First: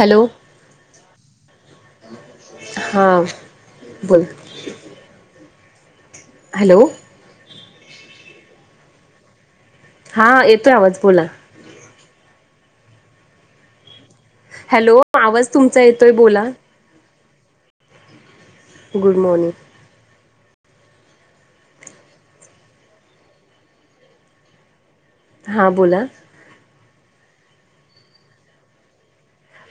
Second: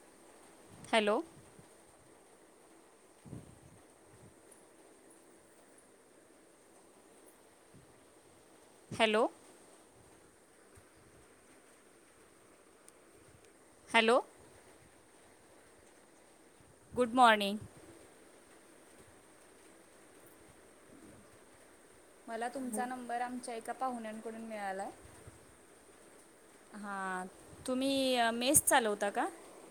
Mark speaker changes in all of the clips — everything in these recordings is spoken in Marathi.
Speaker 1: हॅलो
Speaker 2: हॅलो
Speaker 1: हा बोल हॅलो
Speaker 2: हॅलो
Speaker 1: हा येतोय आवाज बोला
Speaker 2: हॅलो
Speaker 1: हॅलो आवाज तुमचा येतोय बोला
Speaker 2: गुड मॉर्निंग
Speaker 1: गुड मॉर्निंग
Speaker 2: मला तुमचा नंबर आमच्या एका पाहुण्यांकडून मिळालाय.
Speaker 1: हां बोला,
Speaker 2: हां तुम्ही मेस चालवता का?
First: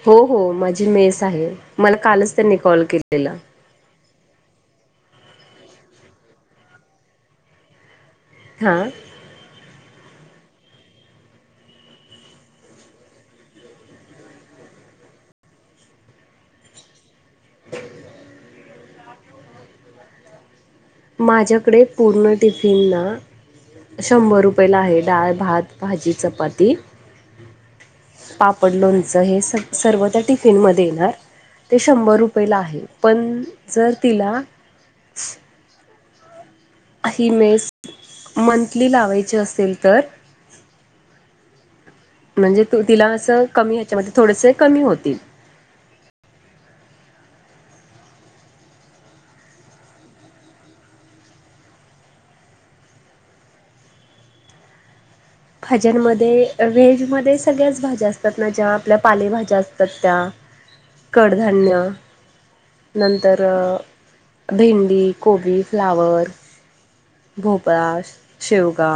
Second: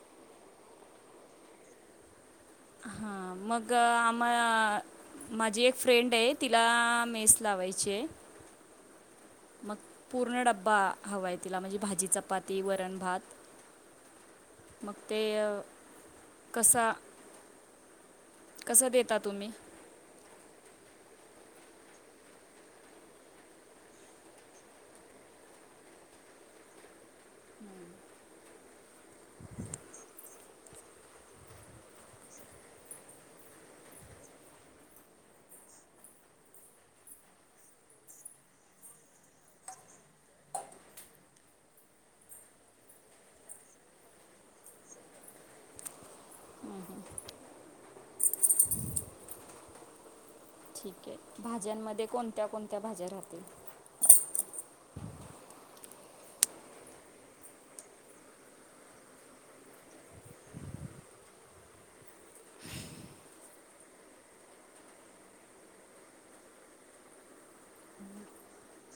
Speaker 1: हो हो माझी मेस आहे. मला कालच त्यांनी कॉल
Speaker 2: हां
Speaker 1: केलेला
Speaker 2: मग ग आम्हा माझी एक फ्रेंडय तिला मेस लावायचीय
Speaker 1: हां
Speaker 2: मग पूर्ण डब्बा हवाय, तिला म्हणजे भाजी चपाती वरण भात मग ते कसा?
Speaker 1: ह [inaudible]
Speaker 2: कसं देता तुम्ही?
Speaker 1: माझ्याकडे पूर्ण टिफिन ना शंभर रुपयला आहे. डाळ भात भाजी चपाती
Speaker 2: हम्म
Speaker 1: पापड, लोणचं हे सर्व त्या टिफिन मध्ये येणार ते शंभर रुपयेला आहे पण जर तिला? ही मेस मंथली लावायची असेल तर म्हणजे तू तिला असं कमी ह्याच्यामध्ये थोडसे कमी होतील.
Speaker 2: ह ह ठीक आहे. भाज्यांमध्ये कोणत्या कोणत्या भाज्या राहतील?
Speaker 1: भाज्यांमध्ये व्हेजमध्ये सगळ्याच भाज्या असतात ना ज्या आपल्या पालेभाज्या असतात त्या कडधान्य नंतर भेंडी, कोबी, फ्लावर भोपळ, शेवगा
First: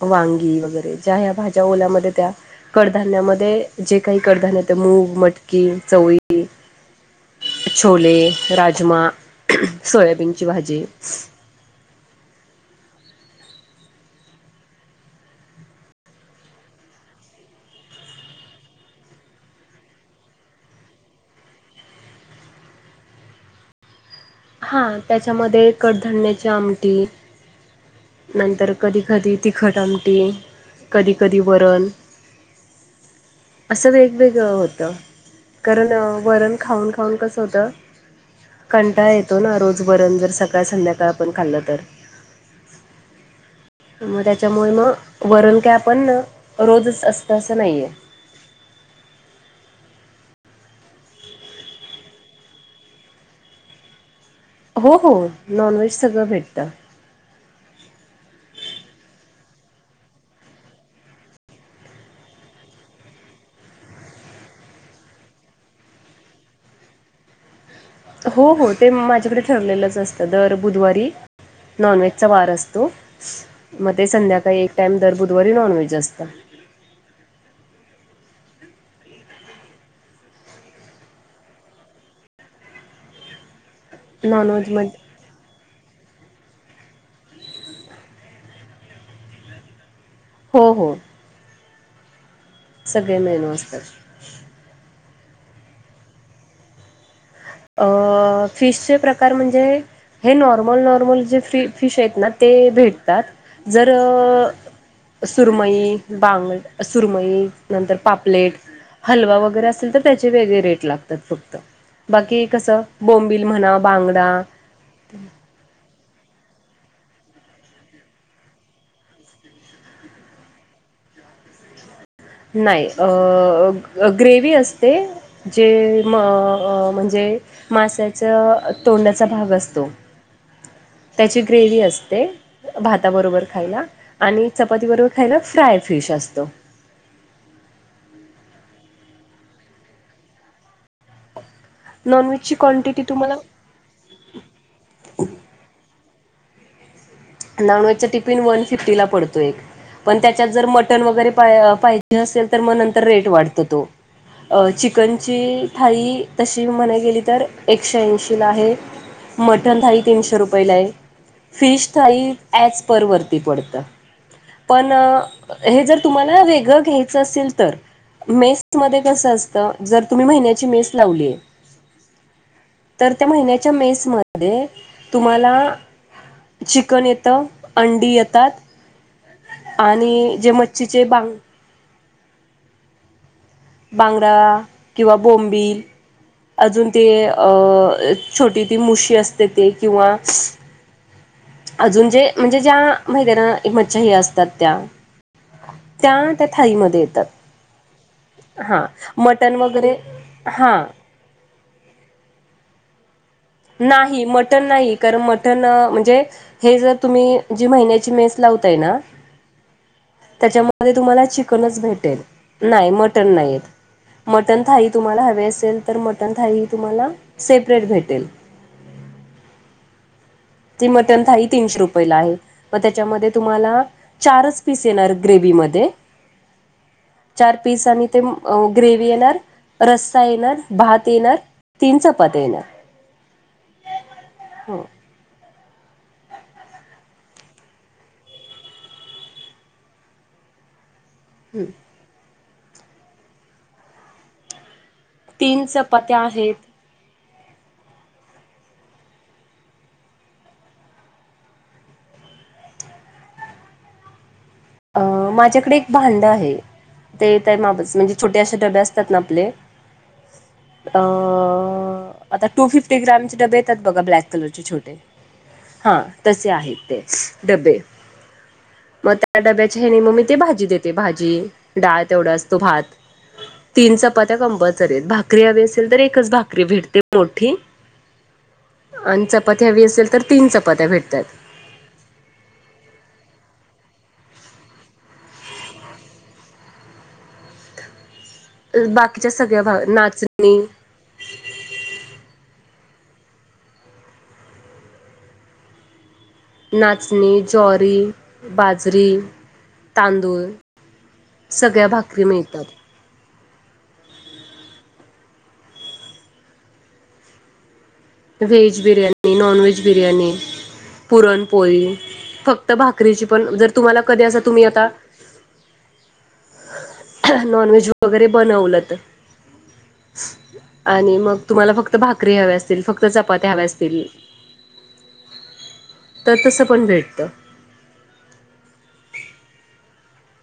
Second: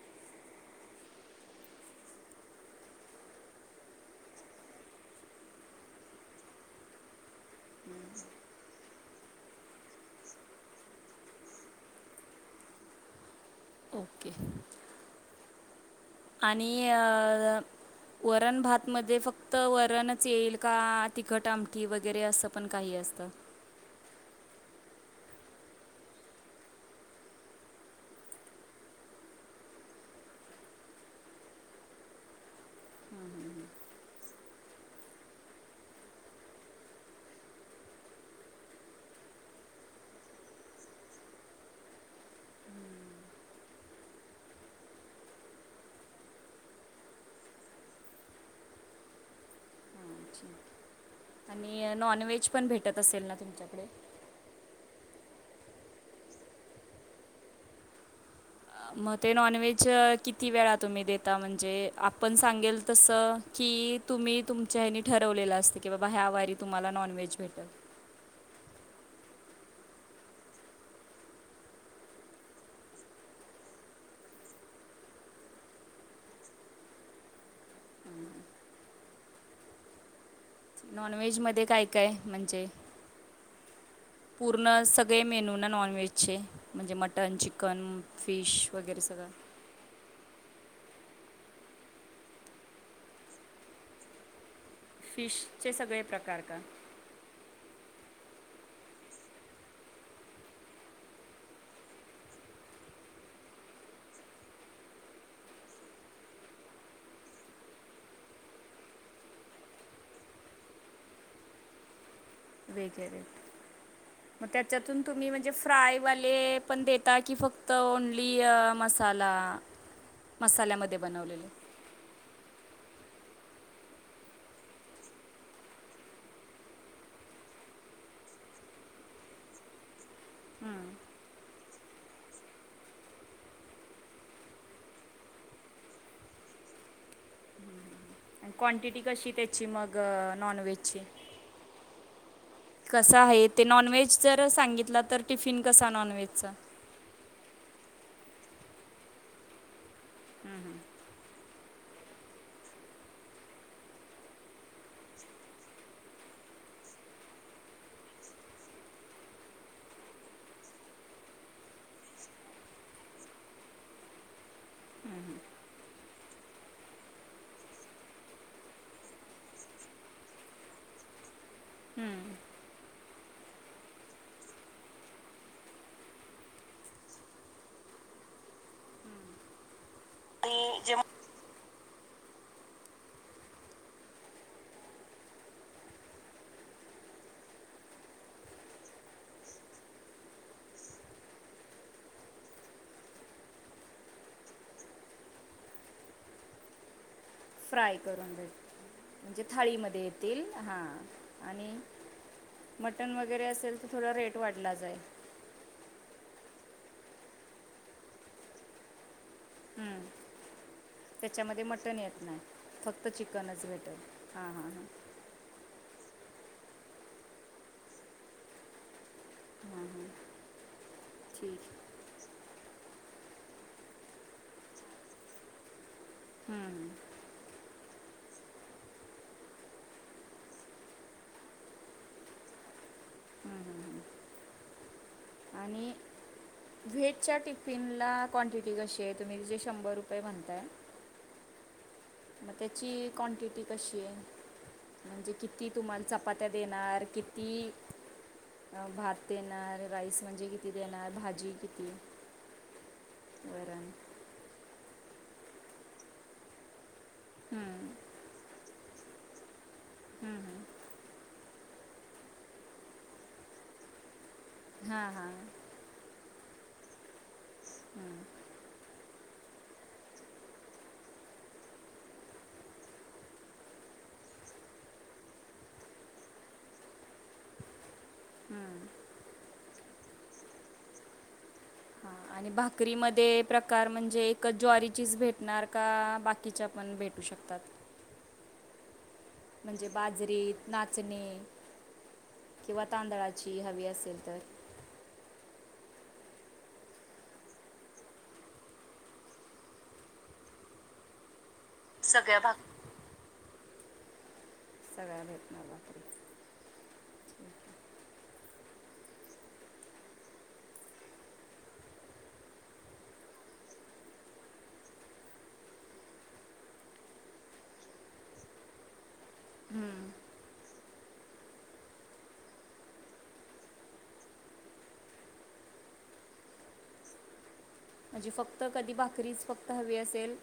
Speaker 1: वांगी वगैरे ज्या ह्या भाज्या ओलामध्ये त्या कडधान्यामध्ये जे काही कडधान्य येत मूग, मटकी, चवळी छोले, राजमा, सोयाबीनची भाजी
Speaker 2: [inaudible] ओके आणि अं वरण भातमध्ये फक्त वरणच येईल का तिखट आमटी वगैरे असं पण काही असतं?
Speaker 1: हा त्याच्यामध्ये कडधन्याची आमटी नंतर कधी कधी तिखट आमटी कधी कधी वरण
Speaker 2: हम्म हम्
Speaker 1: असं वेगवेगळं होतं कारण वरण खाऊन खाऊन कसं होतं. कंटाळा येतो ना रोज वरण जर सकाळ संध्याकाळ आपण खाल्लं तर
Speaker 2: [inaudible] हम्म
Speaker 1: मग त्याच्यामुळे मग वरण काय आपण रोजच असतं असं नाहीये
Speaker 2: [inaudible] हं ठीकय आणि नॉन व्हेज पण भेटत असेल ना तुमच्याकडे?
Speaker 1: हो हो नॉनव्हेज सगळं भेटतं.
Speaker 2: मग ते नॉनव्हेज किती वेळा तुम्ही देता म्हणजे, आपण सांगेल तसं. की तुम्ही तुमच्या हने ठरवलेलं असते की बाबा ह्या वारी तुम्हाला नॉन व्हेज भेटल.
Speaker 1: हो हो ते माझ्याकडे ठरलेलंच असतं दर बुधवारी नॉनव्हेज चा वार असतो. मग ते संध्याकाळी एक टाइम दर बुधवारी नॉनव्हेज असत.
Speaker 2: हम! नॉन व्हेज मध्ये काय काय म्हणजे
Speaker 1: नॉनव्हेज
Speaker 2: पूर्ण
Speaker 1: मग
Speaker 2: स ते मेनू ना नॉन व्हेजचे म्हणजे मटन, चिकन, फिश वगैरे सगळं.
Speaker 1: हो हो. सगळे मेनू असतात.
Speaker 2: फिशचे सगळे प्रकार का?
Speaker 1: अ फिशचे प्रकार म्हणजे, हे नॉर्मल नॉर्मल जे फी फिश आहेत ना ते भेटतात जर सुरमई बांगड सुरमई नंतर पापलेट. हलवा वगैरे असेल तर त्याचे वेगळे रेट लागतात फक्त. बाकी कसं बोंबिल म्हणा बांगडा,
Speaker 2: त्यातून तुम्ही म्हणजे फ्रायवाले पण देता की फक्त ओनली मसाला. मसाल्यामध्ये बनवलेले.
Speaker 1: नाही अ ग्रेवी असते. जे म म्हणजे माशाच्या तोंडाचा भाग असतो.
Speaker 2: हम्म!
Speaker 1: त्याची ग्रेवी असते. भाताबरोबर खायला आणि चपाती बरोबर खायला फ्राय फिश असतो.
Speaker 2: हम्म! क्वांटिटी कशी त्याची मग नॉन व्हेजची.
Speaker 1: नॉनव्हेजची कॉन्टिटी तुम्हाला.
Speaker 2: ते नॉनव्हेज जर सांगितलं तर टिफिन कसा नॉनव्हेजचा.
Speaker 1: नॉनव्हेज चा टिफिन वन फिफ्टीला पडतो एक पण त्याच्यात जर मटन वगैरे पा पाहिजे असेल तर मग नंतर रेट वाढत तो. अ चिकनची थाई तशी म्हणा गेली तर एकशे ऐंशी ला आहे. मटन थाई तीनशे रुपयेला आहे. फिश थाई ऍज पर वरती पडतंय. पण हे जर तुम्हाला वेगळं घ्यायचं असेल तर, मेस मध्ये कस असत जर तुम्ही महिन्याची मेस लावलीय.
Speaker 2: हम्म!
Speaker 1: तर त्या महिन्याच्या मेसमध्ये तुम्हाला चिकन येतं अंडी येतात आणि जे मच्छीचे बांग बांगड किंवा बोंबील. अजून ते अं छोटी ती मुशी असते ते किंवा अजून जे म्हणजे ज्या महिद्यानां एकमतच्याही असतात त्या. त्या त्या थाळीमध्ये येतात.
Speaker 2: फ्राय करून देत
Speaker 1: हां
Speaker 2: म्हणजे
Speaker 1: मटण वगैरे
Speaker 2: थाळीमध्ये येतील हां. आणि मटण वगैरेअसं
Speaker 1: नाही मटन नाही कारण मट म्हणजे हे जर तुम्ही जी महिन्याची मेस लावताय ना
Speaker 2: हम्म.
Speaker 1: त्याच्यामध्ये तुम्हाला
Speaker 2: त्याच्यामध्ये
Speaker 1: चिकनच
Speaker 2: मटण
Speaker 1: भेटेल
Speaker 2: येत
Speaker 1: नाही
Speaker 2: फक्त
Speaker 1: मटन नाही
Speaker 2: चिकनच भेटेल हां
Speaker 1: मटन
Speaker 2: हां हां
Speaker 1: थाइ तुम्हाला हवे असेल तर मटन थाई ह तुम्हाला सेपरेट भेटेल.
Speaker 2: हां ह.
Speaker 1: तमटन थ तनश रुपय म त्याच्यामध्ये तुम्हाला चारच पीस येणार ग्रेव म
Speaker 2: हम्
Speaker 1: चार पीस आणि ते ग्रेव्ही येणार रस्सा येणार भात येणार तीन चपात्या येणार
Speaker 2: हम्म. हम्म.
Speaker 1: हो
Speaker 2: आणि व्हेजया टिफिन ला क्वांटिटी कशी आहे तुम्ही तिे शंभर रुपये म्हणताय
Speaker 1: हम्म
Speaker 2: मग त्याची क्नाटीटी कशी आहे म्हणजे
Speaker 1: तीन
Speaker 2: किती तुम्हाला चपात्या
Speaker 1: आहेत
Speaker 2: देणार किती भात देणार राईस म्हणजे किती देणार भाजी किती वर
Speaker 1: अ माझ्याकडे एक भांड आहे ते त्या
Speaker 2: हम्म,
Speaker 1: मापाचे म्हणजे छोटे असशे डबे असतात ना आपले
Speaker 2: हम् हम्
Speaker 1: अ आता टू फिफ्टी ग्रमचे डबे येतात बघा ब्लॅक कलरचे छोटे
Speaker 2: हां हां
Speaker 1: हां तसे आहेत ते डबे
Speaker 2: हम्
Speaker 1: मग त्या डब्याच्या हनी मग मी ते भाजी देते भाजी डाळ तेवढा असतो भात तीन चपात्या कंपल्सरी आहेत भाकरी हवी असेल तर एकच भाकरी भेटते मोठी
Speaker 2: हम्म
Speaker 1: आणि चपात्या हवी असेल तर तीन चपात्या भेटतात
Speaker 2: हां आणि भाकरीमध्ये प्रकार म्हणजे एकच ज्वारीचीच भेटणार का बाकी ण भेटू शकतात
Speaker 1: अ, बाकीच्या सगळ्या भा
Speaker 2: म्हणजे बाजरी
Speaker 1: नाचणी,
Speaker 2: तांदूळ नाचणी किंवा तांदळाची हवी असेल तर
Speaker 1: नाचणी जरी बाजरी तांदूळ सगळ्या भाकरी मिळतात
Speaker 2: सगळ्यां घेतणार बापरी आहे
Speaker 1: veg biryani non veg biryani पुरणपोळी फक्त भाकरीची पण जर तुम्हाला कधी असं तुम्ही आता नॉन व्हेज वगैरे बनवलं तर
Speaker 2: हम्म
Speaker 1: आणि मग तुम्हाला फक्त भाकरी हवीया असतील फक्त चपात्या हव्या असतील तर तसं पण भेटतं
Speaker 2: म्हणजी फक्त कधी भाकरीच फक्त हवी असेल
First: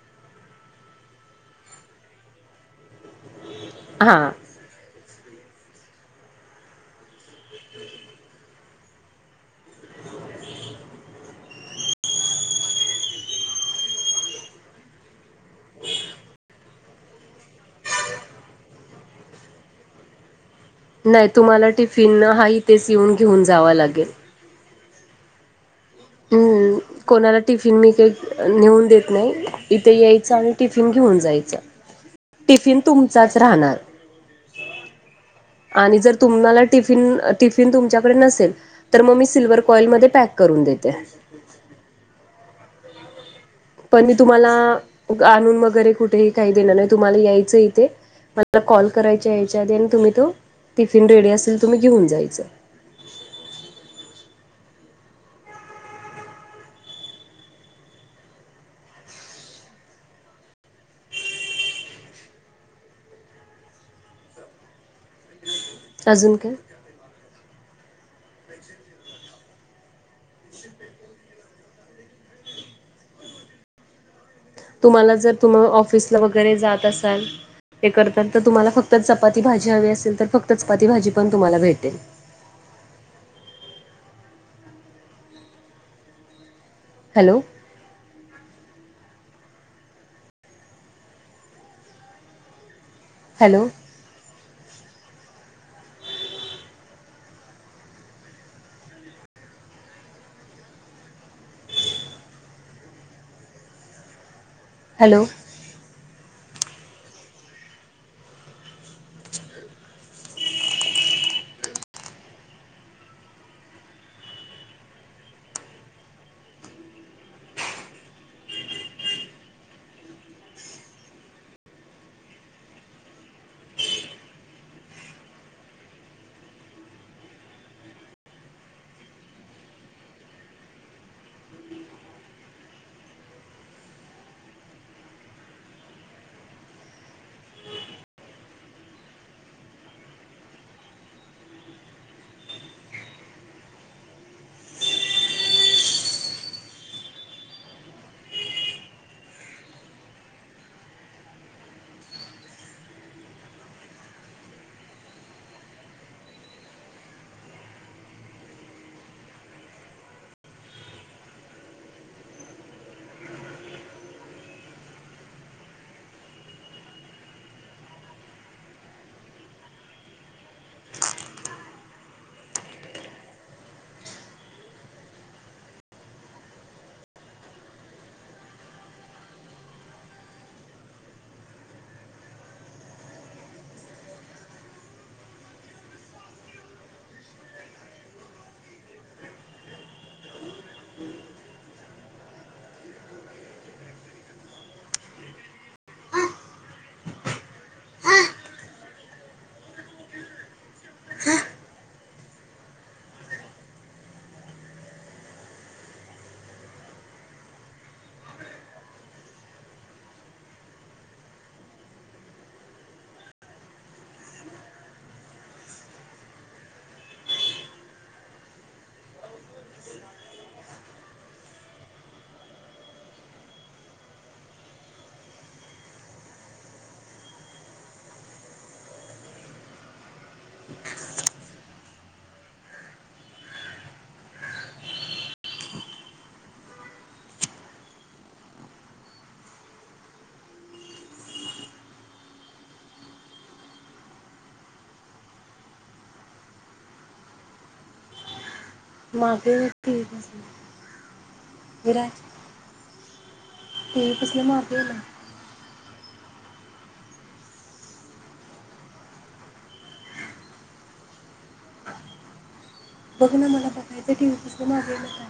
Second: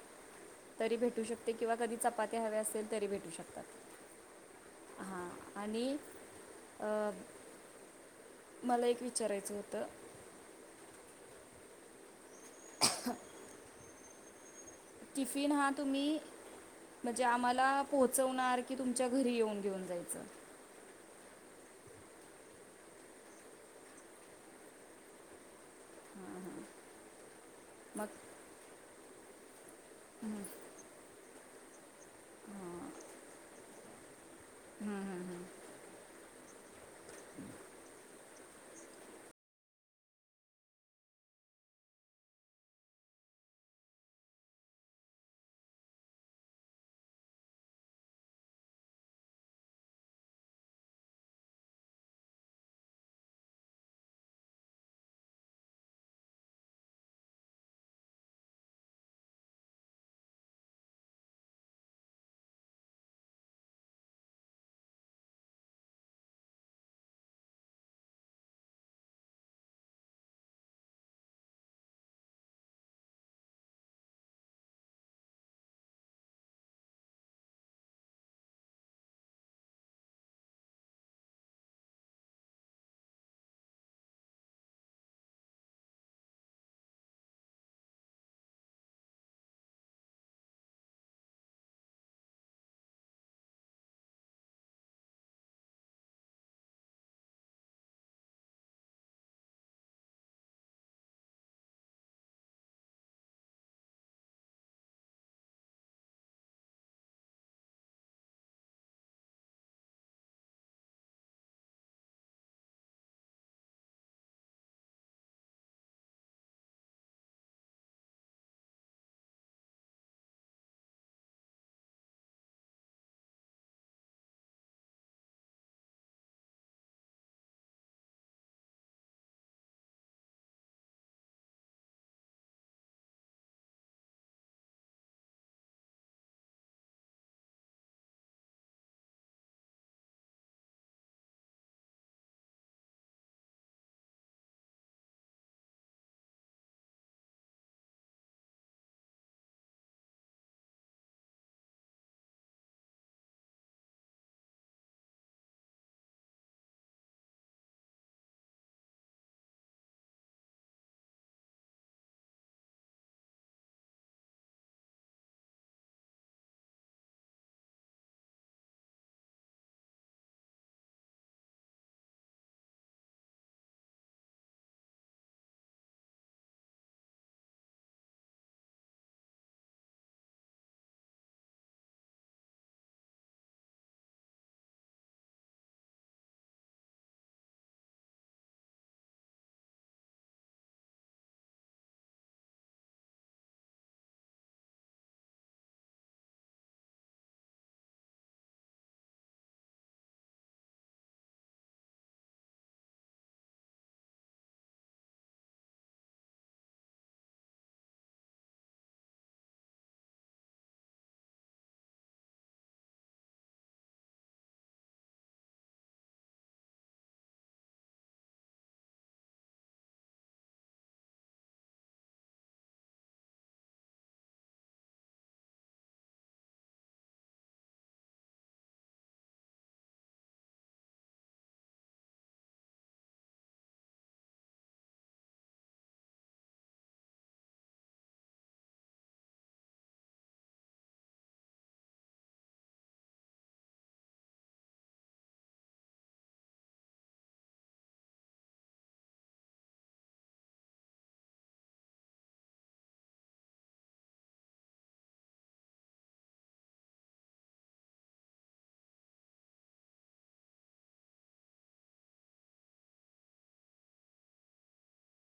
Speaker 2: तरी भेटू शकते किंवा कधी चपात्या हवे असेल तरी भेटू शकतात
Speaker 1: हां
Speaker 2: हां आणि मला एक विचारायचं होतं ह टिफिन हा तुम्ही म्हणजे आम्हाला पोहोचवणार की तुमच्या घरी येऊन घेऊन जायचं
Speaker 1: नाही तुम्हाला टिफिन हा तेच येऊन घेऊन जावा लागेल
Speaker 2: हां हां
Speaker 1: हम्म कोणाला टिफिन मी का
Speaker 2: मग
Speaker 1: नेऊन देत नाही इथे यायचं आणि टिफिन टिफिन घेऊन जायच टिफिन तुमचाच राहणार
Speaker 2: हम्म हम्म हम्म
Speaker 1: आणि जर तुम्हाला टिफिन टिफिन तुमच्याकडे नसेल तर मग मी सिल्ववरर फाईलमध्येध्ये पॅक करून देते पण मी तुम्हाला आणून वगैरे कुठेही काही देणार नाही तुम्हाला यायचं इथे मला कॉल करायच्या याच्या आधी आणि तुम्ही तो टिफिन रेडी असेल तुम्ही घेऊन जायचं अजून काय? तुम्हाला जर तुम्हा ऑफिसला वगैरे जात असाल, हे करतात तर तुम्हाला फक्त चपाती भाजी हवी असेल, तर फक्त चपाती भाजी पण तुम्हाला भेटेल. हॅलो, हॅलो, हॅलो, [inaudible] [unintelligible] [inaudible] मागे तीन हजार. विराज तेही कसलं मार गेलं. बघ ना मला बघायचं टीव्ही कसले मागे येताय.